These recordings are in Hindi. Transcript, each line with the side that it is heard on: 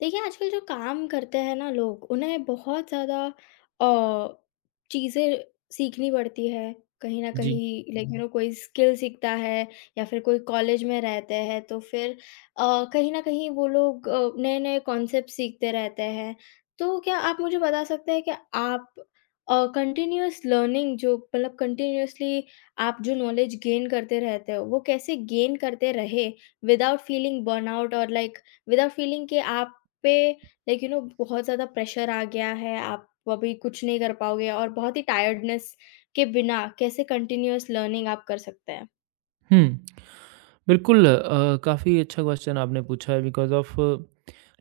left: देखिए, आजकल जो काम करते हैं ना लोग, उन्हें बहुत ज़्यादा अ, चीज़ें सीखनी पड़ती है। कहीं न
right: जी,
left: कहीं लाइक यू हुँ। नो कोई स्किल सीखता है या फिर कोई कॉलेज में रहते हैं तो फिर कहीं न कहीं वो लोग नए-नए कॉन्सेप्ट सीखते रहते हैं। तो क्या आप मुझे बता सकते हैं कि आप कंटीन्यूअस लर्निंग जो मतलब कंटीन्यूअसली आप जो नॉलेज गेन करते रहते हो, वो कैसे गेन करते रहे विदाउट फीलिंग बर्नआउट और लाइक विदाउट फीलिंग कि आप पे लाइक यू नो बहुत ज़्यादा प्रेशर आ गया है, आप अभी कुछ नहीं कर पाओगे और बहुत ही टायर्डनेस के बिना कैसे कंटिन्यूअस लर्निंग आप कर सकते हैं?
right: हुँ। बिल्कुल, काफ़ी अच्छा क्वेश्चन आपने पूछा है। बिकॉज़ ऑफ़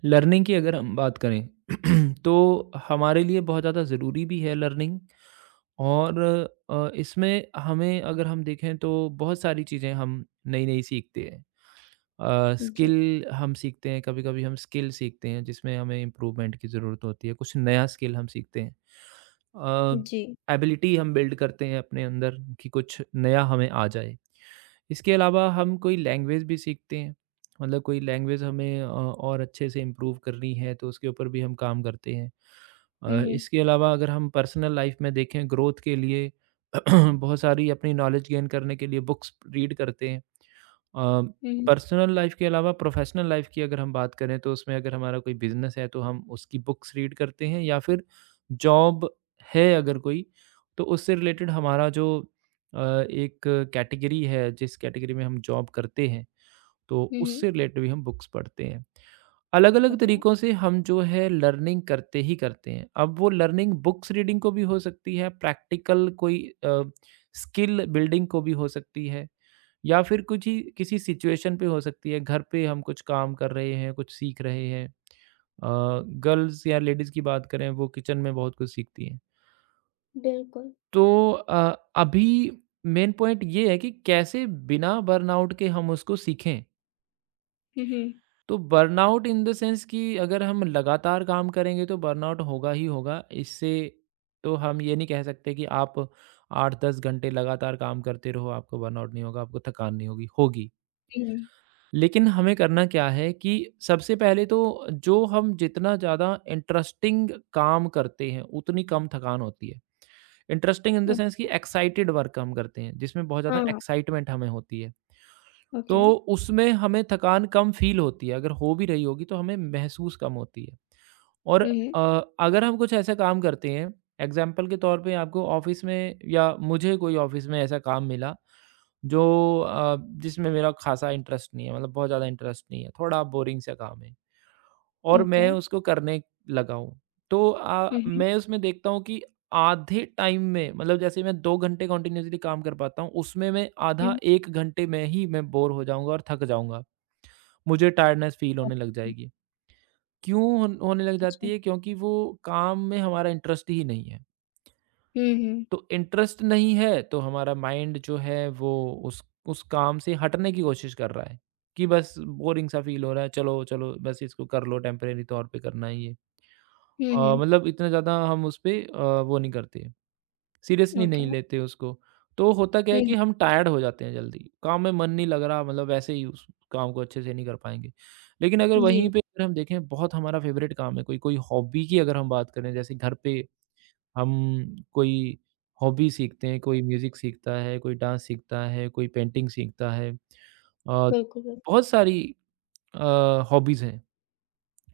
right: लर्निंग की अगर हम बात करें, तो हमारे लिए बहुत ज़्यादा ज़रूरी भी है लर्निंग। और इसमें हमें अगर हम देखें तो बहुत सारी चीज़ें हम नई-नई सीखते हैं। स्किल
left: जी,
right: हम सीखते हैं, कभी कभी हम स्किल सीखते हैं जिसमें हमें इम्प्रूवमेंट की ज़रूरत होती है, कुछ नया स्किल हम सीखते हैं।
left: जी।
right: एबिलिटी हम बिल्ड करते हैं अपने अंदर कि कुछ नया हमें आ जाए। इसके अलावा हम कोई लैंग्वेज भी सीखते हैं। मतलब कोई लैंग्वेज हमें और अच्छे से इम्प्रूव करनी है तो उसके ऊपर भी हम काम करते हैं।
left: हुँ, हुँ।
right: इसके अलावा अगर हम पर्सनल लाइफ में देखें ग्रोथ के लिए बहुत सारी अपनी नॉलेज गेन करने के लिए बुक्स रीड करते हैं। अ,
left: हुँ, हुँ।
right: पर्सनल लाइफ के अलावा प्रोफेशनल लाइफ की अगर हम बात करें तो उसमें अगर हमारा कोई बिजनेस है तो हम उसकी बुक्स रीड करते हैं, या फिर जॉब है अगर कोई तो उससे रिलेटेड हमारा जो अ, एक कैटेगरी है जिस कैटेगरी में हम जॉब करते हैं, तो
left: हुँ, हुँ।
right: उससे रिलेटेड भी हम बुक्स पढ़ते हैं। अलग-अलग
left: ओके,
right: तरीकों से हम जो है लर्निंग करते ही करते हैं। अब वो लर्निंग बुक्स रीडिंग को भी हो सकती है, प्रैक्टिकल कोई अ, स्किल बिल्डिंग को भी हो सकती है, या फिर कुछ ही किसी सिचुएशन पे हो सकती है। घर पे हम कुछ काम कर रहे हैं, कुछ सीख रहे हैं। गर्ल्स या लेडीज़ की बात करें वो किचन में बहुत कुछ सीखती हैं।
left: बिल्कुल।
right: तो अभी मेन पॉइंट ये है कि कैसे बिना बर्नआउट के हम उसको सीखें।
left: हुँ, हुँ।
right: तो बर्नआउट इन द सेंस कि अगर हम लगातार काम करेंगे तो बर्नआउट होगा ही होगा। इससे तो हम ये नहीं कह सकते कि आप 8-10 घंटे लगातार काम करते रहो, आपको बर्नआउट नहीं होगा, आपको थकान नहीं होगी, होगी।
left: हुँ, हुँ।
right: लेकिन हमें करना क्या है कि सबसे पहले तो जो हम जितना ज़्यादा इंटरेस्टिंग काम करते हैं, उतनी कम थकान होती है। Interesting in the
left: uh,
right: sense कि एक्साइटेड वर्क हम करते हैं, जिसमें बहुत ज़्यादा
left: हाँ,
right: एक्साइटमेंट हमें होती है। तो
left: ओके।
right: उसमें हमें थकान कम फ़ील होती है, अगर हो भी रही होगी तो हमें महसूस कम होती है। और
left: हुँ, हुँ।
right: अगर हम कुछ ऐसा काम करते हैं, एग्ज़ाम्पल के तौर पे आपको ऑफ़िस में या मुझे कोई ऑफ़िस में ऐसा काम मिला जो अ, जिसमें मेरा ख़ासा इंटरेस्ट नहीं है, मतलब बहुत ज़्यादा इंटरेस्ट नहीं है, थोड़ा बोरिंग सा काम है और
left: ओके।
right: मैं उसको करने लगा हूँ। तो
left: हुँ, हुँ।
right: मैं उसमें देखता हूँ कि आधे टाइम में, मतलब जैसे मैं 2 घंटे कंटिन्यूअसली काम कर पाता हूँ, उसमें मैं आधा
left: हुँ।
right: 1 घंटे में ही मैं बोर हो जाऊँगा और थक जाऊँगा। मुझे टायर्डनेस फ़ील
left: ओह!
right: होने लग जाएगी। क्यों होने लग
left: अच्छा।
right: जाती है? क्योंकि वो काम में हमारा इंटरेस्ट ही नहीं है।
left: हुँ, हुँ।
right: तो इंटरेस्ट नहीं है, तो हमारा माइंड जो है वो उस उस काम से हटने की कोशिश कर रहा है, कि बस बोरिंग सा फ़ील हो रहा है, चलो, चलो बस इसको कर लो, टेम्परेरी तौर पे करना ही है ये।
left: हुँ, हुँ।
right: मतलब इतना ज़्यादा हम उस पे वो नहीं करते। Seriously
left: okay.
right: नहीं लेते उसको। तो होता क्या
left: हुँ,
right: है
left: हुँ।
right: कि हम टायर्ड हो जाते हैं जल्दी, काम में मन नहीं लग रहा, मतलब वैसे ही उस काम को अच्छे से नहीं कर पाएँगे। लेकिन अगर
left: जी,
right: वहीं पे अगर हम देखें बहुत हमारा फ़ेवरेट काम है, कोई कोई हॉबी की अगर हम बात करें जैसे घर पे हम कोई हॉबी सीखते हैं, कोई म्यूज़िक सीखता है, कोई डांस सीखता है, कोई पेंटिंग सीखता है। अ, बहुत
left: बिल्कुल, बिल्कुल।
right: सारी अ, हॉबीज़ हैं।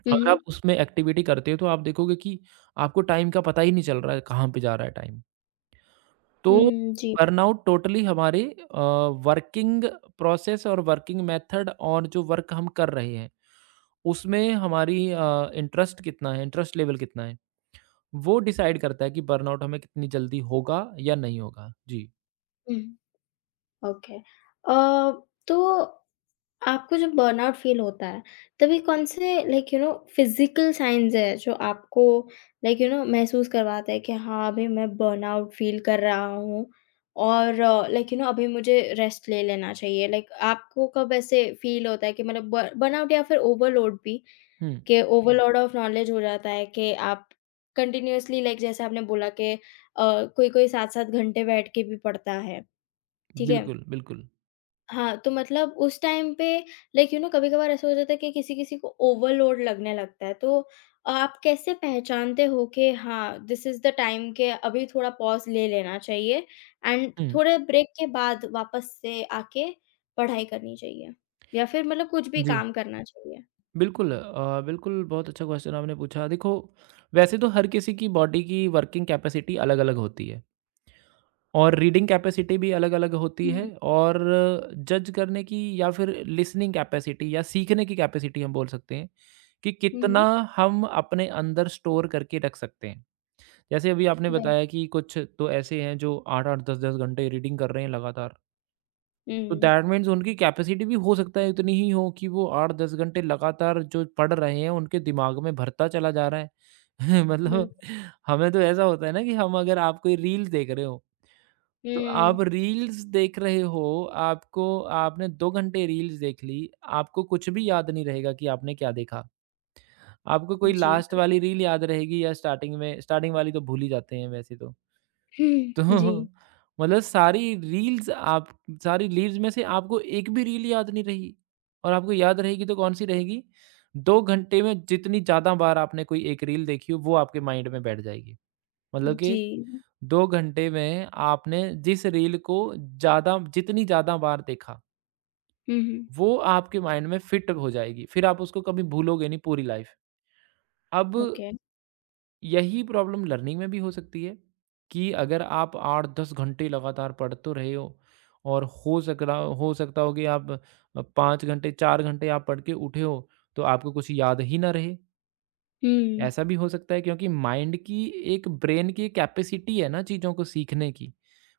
left: हुँ,
right: अगर आप
left: हुँ।
right: उसमें एक्टिविटी करते हो तो आप देखोगे कि आपको टाइम का पता ही नहीं चल रहा है, कहाँ पे जा रहा है टाइम। तो
left: हुँ, जी।
right: बर्नआउट टोटली हमारे अ, वर्किंग प्रोसेस और वर्किंग मेथड और जो वर्क हम कर रहे हैं, उसमें हमारी इंटरेस्ट कितना है, इंटरेस्ट लेवल कितना है, वो डिसाइड करता है कि बर्नआउट हमें कितनी जल्दी होगा या नहीं होगा। जी।
left: हुँ, ओके। अ, तो आपको जब बर्नआउट फ़ील होता है, तभी कौन से like you know physical science हैं जो आपको लाइक यू नो महसूस करवाता है कि हाँ, अभी मैं बर्नआउट फ़ील कर रहा हूँ और लाइक यू नो अभी मुझे रेस्ट ले लेना चाहिए? लाइक आपको कब ऐसे फ़ील होता है कि मतलब ब बर्नआउट या फिर ओवरलोड भी
right: हुँ,
left: कि ओवरलोड ऑफ नॉलेज हो जाता है कि आप कंटिन्यूअसली लाइक जैसे आपने बोला कि कोई-कोई 7-7 घंटे बैठ के भी पढ़ता है, ठीक है?
right: बिल्कुल, बिल्कुल।
left: हाँ, तो मतलब उस टाइम पे लाइक यू नो कभी-कभार ऐसा हो जाता है कि किसी-किसी को ओवरलोड लगने लगता है, तो आप कैसे पहचानते हो कि हाँ, दिस इज़ द टाइम के अभी थोड़ा पॉज़ ले लेना चाहिए एंड
right: हुँ,
left: थोड़े ब्रेक के बाद वापस से आके पढ़ाई करनी चाहिए? या फिर मतलब कुछ भी
right: जी,
left: काम करना चाहिए?
right: बिल्कुल, बिल्कुल बहुत अच्छा क्वेश्चन आपने पूछा। देखो, वैसे तो हर किसी की बॉडी की वर्किंग कैपेसिटी अलग-अलग होती है। और रीडिंग कैपेसिटी भी अलग-अलग होती है,
left: हुँ।
right: और जज करने की या फिर लिसनिंग कैपेसिटी या सीखने की कैपेसिटी हम बोल सकते हैं, कि
left: हुँ,
right: कितना
left: हुँ,
right: हम अपने अंदर स्टोर करके रख सकते हैं। जैसे अभी आपने
left: बिल
right: बताया कि कुछ तो ऐसे हैं जो 8-8, 10-10 घंटे रीडिंग कर रहे हैं लगातार, तो
left: हुँ,
right: दैट मीन्स उनकी कैपेसिटी भी हो सकता है इतनी ही हो कि वो 8-10 घंटे लगातार जो पढ़ रहे हैं, उनके दिमाग में भरता चला जा रहा है। मतलब
left: बिल्कुल।
right: हमें तो ऐसा होता है ना कि हम अगर आप कोई रील देख रहे हो, तो
left: हुँ,
right: आप रील्स देख रहे हो, आपको आपने 2 घंटे रील्स देख ली, आपको कुछ भी याद नहीं रहेगा कि आपने क्या देखा। आपको कोई
left: जी,
right: लास्ट
left: बिल
right: वाली रील याद रहेगी या स्टार्टिंग में स्टार्टिंग वाली तो भूल ही जाते हैं वैसे तो। तो
left: जी,
right: मतलब सारी रील्स में से आपको एक भी रील याद नहीं रही, और आपको याद रहेगी तो कौन-सी रहेगी? 2 घंटे में जितनी ज़्यादा बार आपने कोई एक रील देखी हो, वो आपके माइंड में बैठ जाएगी। मतलब
left: जी।
right: कि 2 घंटे में आपने जिस रील को ज़्यादा जितनी ज़्यादा बार देखा,
left: हुँ, हुँ,
right: वो आपके माइंड में फिट हो जाएगी। फिर आप उसको कभी भूलोगे नहीं पूरी लाइफ़। अब
left: ओके।
right: यही प्रॉब्लम लर्निंग में भी हो सकती है कि अगर आप 8-10 घंटे लगातार पढ़ तो रहे हो, और हो सक रहा हो सकता हो कि आप 5 घंटे, 4 घंटे आप पढ़ के उठे हो, तो आपको कुछ याद ही ना रहे।
left: हुँ,
right: ऐसा भी हो सकता है क्योंकि माइंड की एक ब्रेन की कैपेसिटी है ना चीज़ों को सीखने की,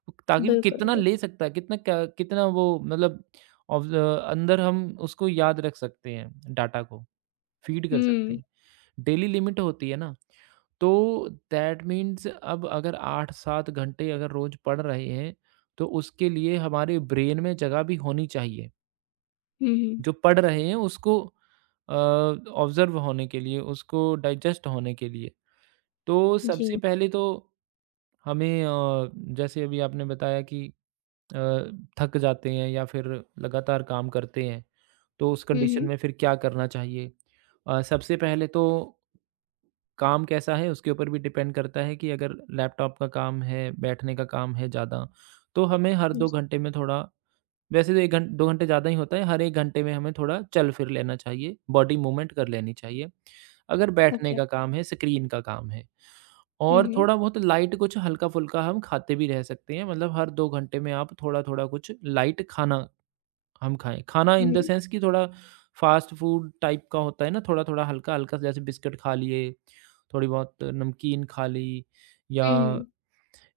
right: ताकि वो
left: बिल्कुल,
right: कितना
left: बिल
right: ले सकता है, कितना वो मतलब ऑब्ज़ अंदर हम उसको याद रख सकते हैं डाटा को, फीड कर सकते
left: हुँ,
right: हैं। डेली लिमिट होती है ना, तो दैट मीन्स अब अगर 8-7 घंटे अगर रोज़ पढ़ रहे हैं, तो उसके लिए हमारे ब्रेन में जगह भी होनी चाहिए।
left: हुँ, हुँ।
right: जो पढ़ रहे हैं उसको ऑब्ज़र्व होने के लिए, उसको डाइजेस्ट होने के लिए। तो
left: जी।
right: सबसे पहले तो हमें जैसे अभी आपने बताया कि अ, थक जाते हैं या फिर लगातार काम करते हैं, तो उस
left: हुँ,
right: कंडीशन
left: हुँ।
right: में फिर क्या करना चाहिए? सबसे पहले तो काम कैसा है उसके ऊपर भी डिपेंड करता है कि अगर लैपटॉप का काम है, बैठने का काम है ज़्यादा, तो हमें हर
left: जी,
right: 2 घंटे में थोड़ा, वैसे तो 1 घं 2 घंटे ज़्यादा ही होता है, हर 1 घंटे में हमें थोड़ा चल फिर लेना चाहिए, बॉडी मूवमेंट कर लेनी चाहिए। अगर बैठने
left: ओके।
right: का काम है, स्क्रीन का काम है,
left: हुँ,
right: और
left: हुँ।
right: थोड़ा बहुत लाइट कुछ हल्का-फुल्का हम खाते भी रह सकते हैं, मतलब हर 2 घंटे में आप थोड़ा-थोड़ा कुछ लाइट खाना हम खाएँ। खाना
left: हुँ,
right: इन द
left: हुँ।
right: सेंस कि थोड़ा फ़ास्ट फूड टाइप का होता है ना, थोड़ा-थोड़ा हल्का-हल्का जैसे बिस्किट खा लिए, थोड़ी बहुत नमकीन खा ली, या
left: हुँ, हुँ।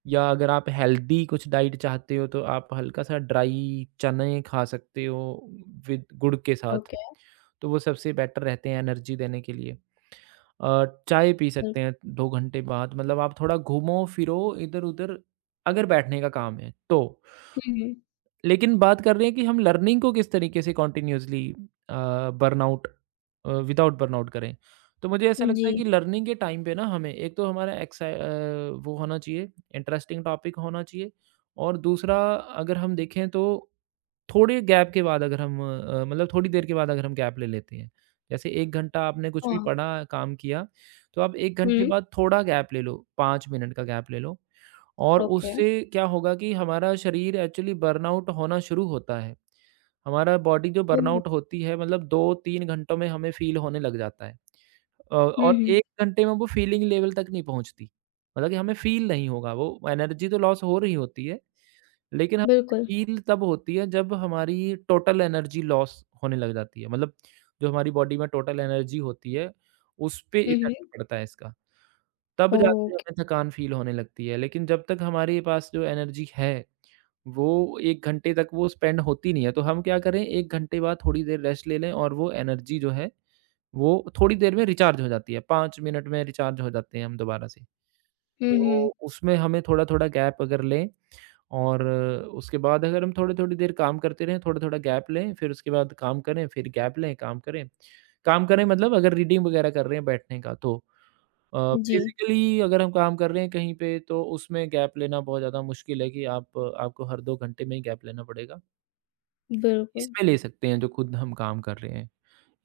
right: अगर आप हेल्दी कुछ डाइट चाहते हो तो आप हल्का-सा ड्राई चने खा सकते हो विद गुड़ के साथ।
left: ओके,
right: तो वो सबसे बेटर रहते हैं एनर्जी देने के लिए। चाय पी
left: बिल्क
right: सकते हैं 2 घंटे बाद, मतलब आप थोड़ा घूमो फिरो इधर-उधर, अगर बैठने का काम है तो।
left: हुँ, हुँ।
right: लेकिन बात कर रहे हैं कि हम लर्निंग को किस तरीके से continuously uh, burnout without burnout करें। तो मुझे ऐसा
left: जी।
right: लगता है कि लर्निंग के टाइम पे ना हमें एक तो हमारा वो होना चाहिए, इंटरेस्टिंग टॉपिक होना चाहिए। और दूसरा अगर हम देखें तो थोड़े गैप के बाद अगर हम मतलब थोड़ी देर के बाद अगर हम गैप ले लेते हैं, जैसे 1 घंटा आपने कुछ भी
left: हाँ।
right: पढ़ा, काम किया, तो आप 1 घंटे
left: हुँ।
right: बाद थोड़ा गैप ले लो, 5 मिनट का गैप ले लो। और
left: ओके।
right: उससे क्या होगा कि हमारा शरीर एक्चुअली बर्नआउट होना शुरू होता है। हमारा बॉडी जो
left: हुँ, हुँ।
right: बर्नआउट होती है, मतलब 2-3 घंटों में हमें फ़ील होने लग जाता है,
left: हुँ,
right: और
left: हुँ।
right: 1 घंटे में वो फ़ीलिंग लेवल तक नहीं पहुँचती। मतलब कि हमें फ़ील नहीं होगा, वो एनर्जी तो लॉस हो रही होती है, लेकिन हम
left: बिल्कुल।
right: फील तब होती है जब हमारी टोटल एनर्जी लॉस होने लग जाती है, मतलब जो हमारी बॉडी में टोटल एनर्जी होती है उस पे
left: हुँ, हुँ।
right: इफेक्ट पड़ता है इसका। तब जाके
left: ओके।
right: हमें थकान फील होने लगती है, लेकिन जब तक हमारे पास जो एनर्जी है वो 1 घंटे तक वो स्पेंड होती नहीं है, तो हम क्या करें, 1 घंटे बाद थोड़ी देर रेस्ट ले लें और वो एनर्जी जो है वो थोड़ी देर में रिचार्ज हो जाती है, 5 मिनट में रिचार्ज हो जाते हैं हम दोबारा से।
left: हुँ,
right: तो
left: हुँ।
right: उसमें हमें थोड़ा-थोड़ा गैप अगर लें, और उसके बाद अगर हम थोड़ी-थोड़ी देर काम करते रहें, थोड़ा-थोड़ा गैप लें, फिर उसके बाद काम करें, फिर गैप लें, काम करें। काम करें मतलब अगर रीडिंग वगैरह कर रहे हैं बैठने का तो अ,
left: जी,
right: बेसिकली अगर हम काम कर रहे हैं कहीं पे तो उसमें गैप लेना बहुत ज़्यादा मुश्किल है कि आप आपको हर 2 घंटे में ही गैप लेना पड़ेगा।
left: बिल्कुल।
right: इसमें ले सकते हैं जो खुद हम काम कर रहे हैं।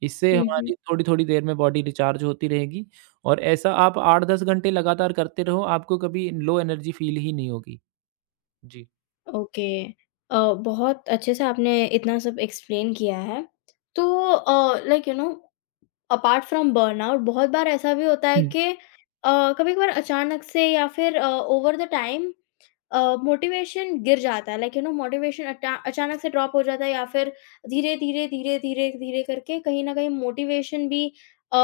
right: इससे
left: हुँ, हुँ।
right: हमारी थोड़ी-थोड़ी देर में बॉडी रिचार्ज होती रहेगी और ऐसा आप 8-10 घंटे लगातार करते रहो, आपको कभी लो एनर्जी फ़ील ही नहीं होगी। जी।
left: ओके। बहुत अच्छे से आपने इतना सब एक्सप्लेन किया है। तो like you know apart from burnout बहुत बार ऐसा भी होता है
right: हुँ।
left: कि कभी-कभार अचानक से या फिर ओवर द टाइम मोटिवेशन गिर जाता है लाइक यू नो मोटिवेशन अटा अचानक से ड्रॉप हो जाता है या फिर धीरे धीरे धीरे धीरे धीरे करके कहीं ना कहीं मोटिवेशन भी अ,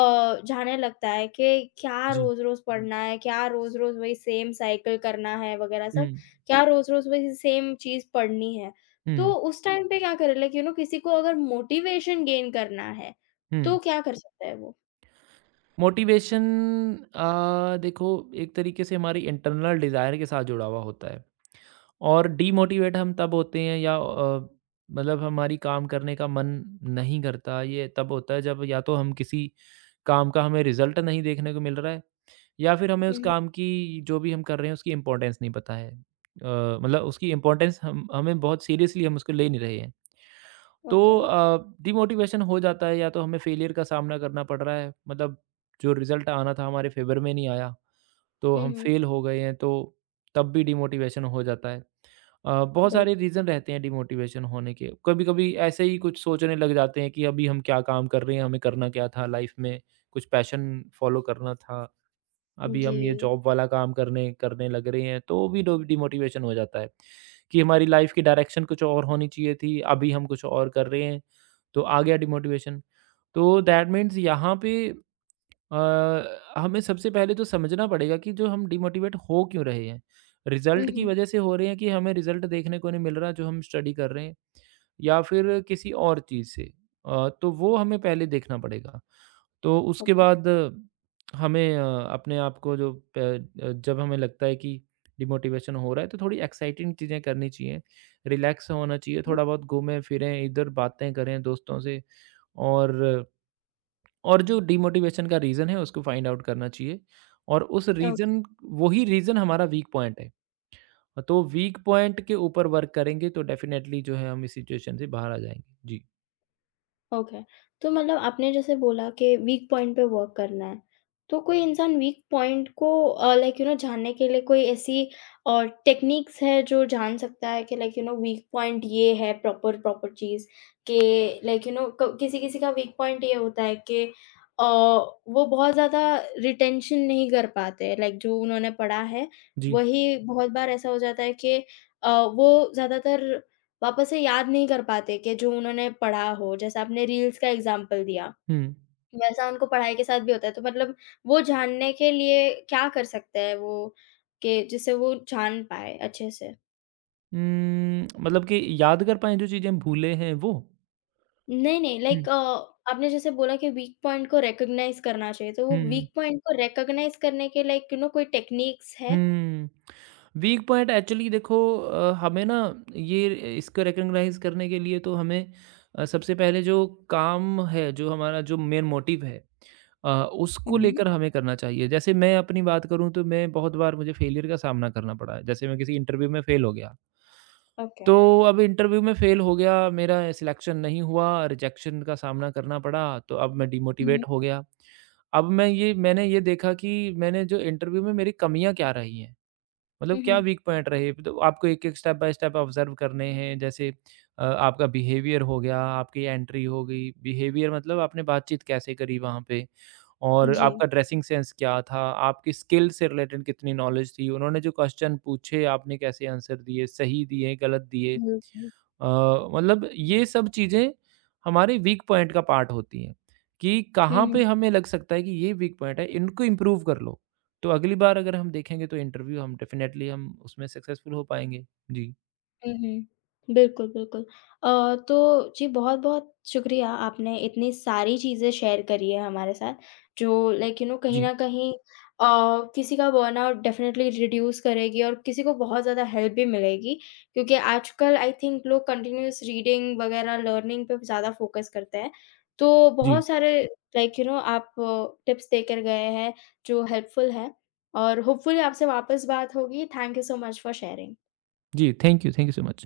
left: जाने लगता है कि क्या
right: जी।
left: रोज रोज पढ़ना है क्या रोज रोज वही सेम साइकिल करना है वगैरह
right: हुँ।
left: सब क्या रोज रोज वही सेम चीज पढ़नी है। तो
right: हुँ।
left: उस टाइम पे क्या करे लाइक यू नो किसी को अगर मोटिवेशन गेन करना है
right: हुँ।
left: तो क्या कर सकता है वो?
right: मोटिवेशन देखो एक तरीके से हमारी इंटरनल डिज़ायर के साथ जुड़ा हुआ होता है और डीमोटिवेट हम तब होते हैं या मतलब हमारी काम करने का मन नहीं करता, ये तब होता है जब या तो हम किसी काम का हमें रिज़ल्ट नहीं देखने को मिल रहा है या फिर हमें उस
left: हम्म।
right: काम की जो भी हम कर रहे हैं उसकी इम्पोर्टेंस नहीं पता है। मतलब उसकी इम्पोर्टेंस हम हमें बहुत सीरियसली हम उसको ले नहीं रहे हैं। तो
left: ओके।
right: डिमोटिवेशन हो जाता है या तो हमें फेलियर का सामना करना पड़ रहा है मतलब जो रिज़ल्ट आना था हमारे फ़ेवर में नहीं आया, तो हम
left: हम्म।
right: फ़ेल हो गए हैं तो तब भी डिमोटिवेशन हो जाता है। बहुत
left: बिल्कुल।
right: सारे रीज़न रहते हैं डिमोटिवेशन होने के, कभी-कभी ऐसे ही कुछ सोचने लग जाते हैं कि अभी हम क्या काम कर रहे हैं, हमें करना क्या था लाइफ़ में, कुछ पैशन फ़ॉलो करना था, अभी
left: जी।
right: हम ये जॉब वाला काम करने करने लग रहे हैं, तो भी डो डिमोटिवेशन हो जाता है कि हमारी लाइफ़ की डायरेक्शन कुछ और होनी चाहिए थी, अभी हम कुछ और कर रहे हैं। तो आ गया डिमोटिवेशन। तो दैट मीन्स यहाँ पे अ, हमें सबसे पहले तो समझना पड़ेगा कि जो हम डिमोटिवेट हो क्यों रहे हैं। रिज़ल्ट की
left: हम्म।
right: वज़ह से हो रहे हैं कि हमें रिज़ल्ट देखने को नहीं मिल रहा जो हम स्टडी कर रहे हैं या फिर किसी और चीज़ से। तो वो हमें पहले देखना पड़ेगा। तो उसके बाद हमें अपने आप को जो प अ, जब हमें लगता है कि डिमोटिवेशन हो रहा है तो थोड़ी एक्साइटिंग चीज़ें करनी चाहिए, रिलैक्स होना चाहिए, थोड़ा बहुत घूमें-फिरें, इधर बातें करें दोस्तों से। और और जो डीमोटिवेशन का रीज़न है उसको फाइंड आउट करना चाहिए और उस
left: ओके।
right: रीज़न वही रीज़न हमारा वीक पॉइंट है। तो वीक पॉइंट के ऊपर वर्क करेंगे तो डेफ़िनेटली जो है हम इस सिचुएशन से बाहर आ जाएँगे। जी।
left: ओके। तो मतलब आपने जैसे बोला कि वीक पॉइंट पे वर्क करना है, तो कोई इंसान वीक पॉइंट को लाइक यू नो जानने के लिए कोई ऐसी टेक्निक्स है जो जान सकता है कि like you know weak point ये है प्रॉपर प्रॉपर चीज़ कि लाइक यू नो क किसी-किसी का वीक पॉइंट ये होता है कि अ, वो बहुत ज़्यादा रिटेंशन नहीं कर पाते हैं लाइक जो उन्होंने पढ़ा है,
right: जी।
left: वही बहुत बार ऐसा हो जाता है कि वो ज़्यादातर वापस से याद नहीं कर पाते कि जो उन्होंने पढ़ा हो, जैसे आपने रील्स का एग्ज़ाम्पल दिया,
right: हुँ।
left: वैसा उनको पढ़ाई के साथ भी होता है। तो मतलब वो जानने के लिए क्या कर सकते हैं वो, कि जिससे वो जान पाएँ अच्छे से?
right: मतलब कि याद कर पाएँ जो चीज़ें हम भूले हैं वो?
left: नहीं, नहीं लाइक
right: हुँ।
left: आपने जैसे बोला कि वीक पॉइंट को रिकॉग्नाइज़ करना चाहिए, तो वो
right: हुँ।
left: वीक पॉइंट को रिकॉग्नाइज़ करने के लाइक यू नो कोई टेक्निक्स है?
right: हुँ। वीक पॉइंट एक्चुअली देखो हमें ना ये इसको रिकॉग्नाइज़ करने के लिए तो हमें सबसे पहले जो काम है, जो हमारा जो मेन मोटिव है
left: हुँ,
right: उसको
left: हुँ।
right: लेकर हमें करना चाहिए। जैसे मैं अपनी बात करूँ तो मैं बहुत बार मुझे फेलियर का सामना करना पड़ा है। जैसे मैं किसी इंटरव्यू में फेल हो गया।
left: ओके।
right: तो अब इंटरव्यू में फ़ेल हो गया, मेरा सिलेक्शन नहीं हुआ, रिजेक्शन का सामना करना पड़ा, तो अब मैं
left: हुँ,
right: डिमोटिवेट हो गया। अब मैंने ये देखा कि मैंने जो इंटरव्यू में मेरी कमियाँ क्या रही हैं। मतलब क्या
left: हुँ।
right: वीक पॉइंट रहे? तो आपको एक-एक स्टेप बाय स्टेप ऑब्ज़र्व करने हैं। जैसे आपका बिहेवियर हो गया, आपकी एंट्री हो गई। बिहेवियर मतलब आपने बातचीत कैसे करी वहाँ पे और
left: जी।
right: आपका ड्रेसिंग सेंस क्या था? आपकी स्किल से रिलेटेड कितनी नॉलेज थी? उन्होंने जो क्वेश्चन पूछे, आपने कैसे आंसर दिए? सही दिए, गलत दिए?
left: बिल्कुल।
right: मतलब ये सब चीज़ें हमारे वीक पॉइंट का पार्ट होती हैं कि
left: हुँ,
right: कहाँ
left: हुँ।
right: पे हमें लग सकता है कि ये वीक पॉइंट है, इनको इम्प्रूव कर लो। तो अगली बार अगर हम देखेंगे तो इंटरव्यू हम डेफ़िनेटली हम उसमें सक्सेसफुल हो पाएँगे। जी,
left: हुँ, हुँ। बिल्कुल, बिल्कुल। तो जी बहुत-बहुत शुक्रिया आपने इतनी सारी चीज़ें शेयर करी है हमारे साथ, जो लाइक यू नो कहीं
right: जी,
left: न कहीं अ, किसी का बर्नआउट डेफ़िनेटली रिड्यूस करेगी और किसी को बहुत ज़्यादा हेल्प भी मिलेगी, क्योंकि आजकल आई थिंक लोग कंटीन्यूअस रीडिंग वग़ैरह लर्निंग पे ज़्यादा फ़ोकस करते हैं। तो
right: जी,
left: बहुत सारे लाइक यू नो आप टिप्स देकर गए हैं, जो हेल्पफुल हैं और होपफुली आपसे वापस बात होगी। Thank you so much for sharing.
right: जी। Thank you so much.